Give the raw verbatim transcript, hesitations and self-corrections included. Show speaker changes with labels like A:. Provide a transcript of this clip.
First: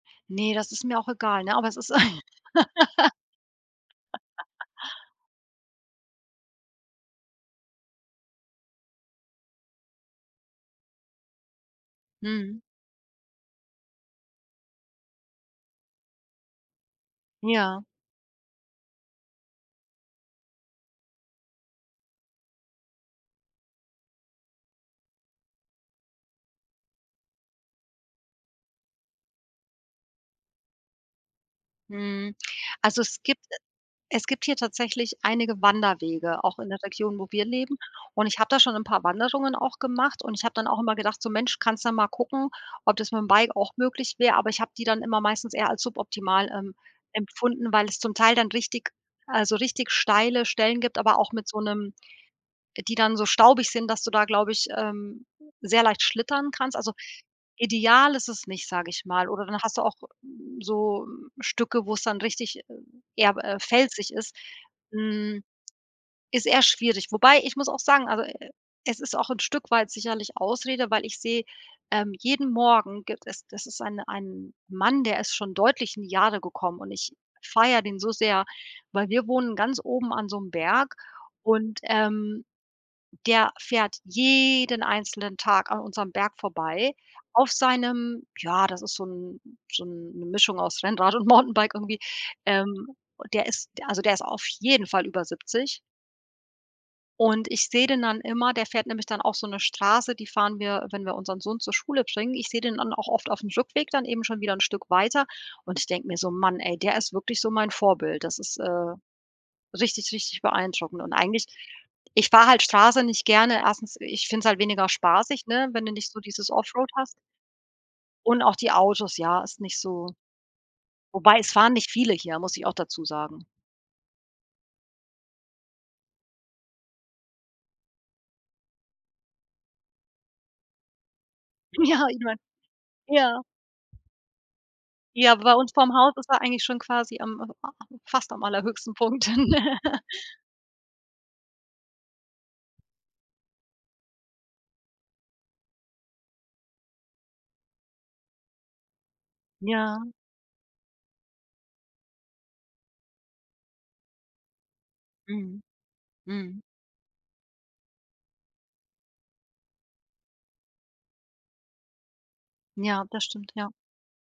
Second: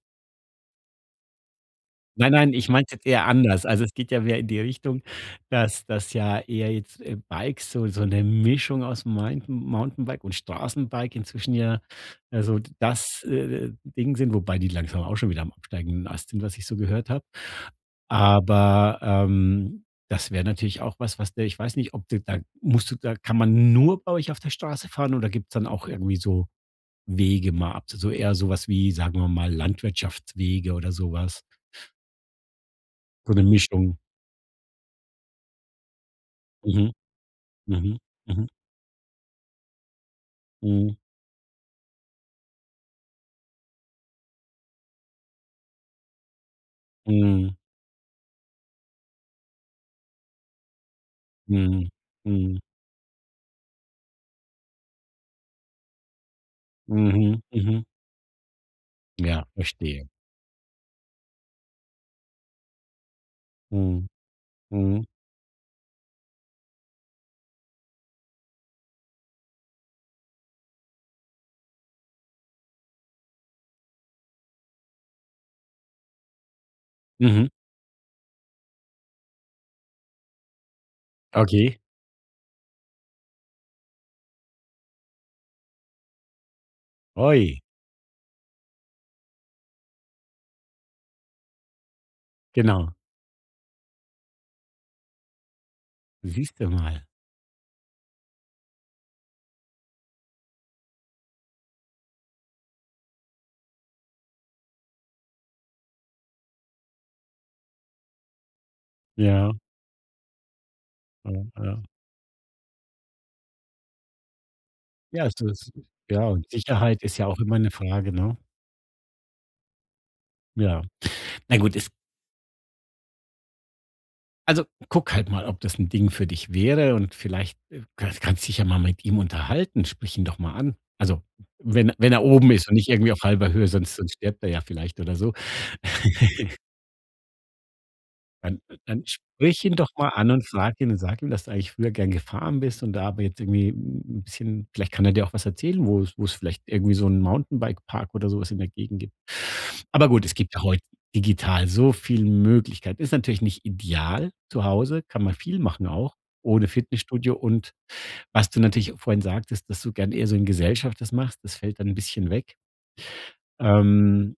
A: Ne, das ist mir auch egal, ne, aber es ist ein
B: Nein, nein, ich meine es jetzt eher anders. Also, es geht ja mehr in die Richtung, dass dass, ja, eher jetzt Bikes so so 'ne Mischung aus Meinten Mountainbike und Straßenbike inzwischen ja, also,
A: Mhm.
B: d das, äh, äh, Ding sind, wobei die langsam auch schon wieder am absteigenden Ast sind, was ich so gehört habe.
A: Ja.
B: Aber, ähm, das wäre natürlich auch was, was der ich weiß nicht, ob du da musst du da kann man nur bei euch auf der Straße fahren oder gibt's dann auch irgendwie so Wege mal ab? So eher so was wie, sagen wir mal, Landwirtschaftswege oder so was?
A: Mhm. Also, es
B: So 'ne
A: gibt
B: Mischung.
A: es gibt hier tatsächlich einige Wanderwege, auch in der
B: Mhm,
A: Region, wo wir leben
B: mhm,
A: und ich habe
B: mhm.
A: da schon 'n paar Wanderungen auch gemacht und ich habe dann auch immer
B: Mhm.
A: gedacht so: „Mensch, kannst ja mal gucken, ob das mit'm Bike auch möglich wäre.“ Aber ich habe die dann immer meistens eher als suboptimal, ähm,
B: Mhm.
A: empfunden, weil es zum Teil dann richtig also richtig steile Stellen gibt, aber auch mit so
B: Mm,
A: 'nem
B: mhm.
A: die dann so staubig sind, dass du da, glaube ich, ähm, sehr leicht schlittern kannst. Also,
B: Mhm, mhm.
A: ideal ist es nicht, sage ich mal
B: Ja,
A: oder dann hast du auch
B: verstehe.
A: so, ähm, Stücke, wo es dann richtig eher, äh,
B: Mhm,
A: felsig ist.
B: mhm.
A: Hm. Ist eher schwierig, wobei, ich muss auch sagen, also, e e es ist auch 'n Stück weit sicherlich Ausrede, weil ich sehe, ähm, jeden Morgen gibt es das ist ein ein Mann, der ist schon deutlich in die Jahre gekommen und ich
B: Mhm.
A: feiere den so sehr, weil wir wohnen ganz oben an so 'nem Berg
B: Okay.
A: und, ähm, der fährt jeden einzelnen Tag an unserem Berg vorbei auf
B: Oi.
A: seinem ja, das ist so 'n so 'n 'ne Mischung aus Rennrad und Mountainbike irgendwie. Ähm,
B: Genau.
A: der ist, d also, der ist auf jeden Fall über siebzig.
B: Siehst du mal.
A: Und ich sehe den dann immer, der fährt nämlich dann auch so 'ne Straße, die fahren wir, wenn wir unseren Sohn zur Schule bringen. Ich sehe den dann auch oft auf'm Rückweg dann eben schon wieder 'n Stück weiter und ich denke mir so: „Man ey, der ist wirklich so mein Vorbild. Das ist, äh,
B: Ja.
A: richtig, richtig beeindruckend.“ Und
B: Ja,
A: eigentlich
B: ja.
A: ich fahre halt Straße nicht gerne, erstens ich finde es halt weniger
B: Ja, ist
A: spaßig, ne,
B: das
A: wenn du nicht so
B: Ja,
A: dieses offroad
B: Sicherheit
A: hast
B: ist ja auch immer 'ne Frage, ne?
A: und auch die Autos, ja, ist nicht so
B: Ja.
A: Wobei es
B: Na
A: fahren
B: gut, es
A: nicht viele hier, muss ich auch dazu sagen.
B: Also, guck halt mal, ob das 'n Ding für dich wäre und vielleicht, äh, kann kannst dich ja mal mit ihm unterhalten, sprich ihn doch mal an. Also, wenn
A: Ja,
B: wenn
A: ich
B: er
A: meine
B: oben ist und nicht irgendwie auf
A: ja.
B: halber Höhe, sonst sonst stirbt er ja vielleicht oder so.
A: Ja, bei uns vorm Haus ist er eigentlich schon quasi am am fast am
B: Dann
A: allerhöchsten
B: dann
A: Punkt.
B: sprich ihn doch mal an und frag ihn und sag ihm, dass du eigentlich früher gern gefahren bist und da aber jetzt irgendwie 'n bisschen vielleicht kann er dir auch was erzählen, wo's wo's vielleicht irgendwie so 'n Mountainbike-Park oder so was in der Gegend gibt. Aber
A: Ja.
B: gut, es gibt ja heute digital so viel Möglichkeiten. Ist natürlich nicht ideal zu Hause, kann man viel
A: Mhm.
B: machen auch
A: Mhm.
B: ohne Fitnessstudio. Und was du natürlich vorhin sagtest, dass du gern eher so in Gesellschaft das machst, das fällt dann bisschen weg.
A: Ja, das stimmt, ja.
B: Ähm.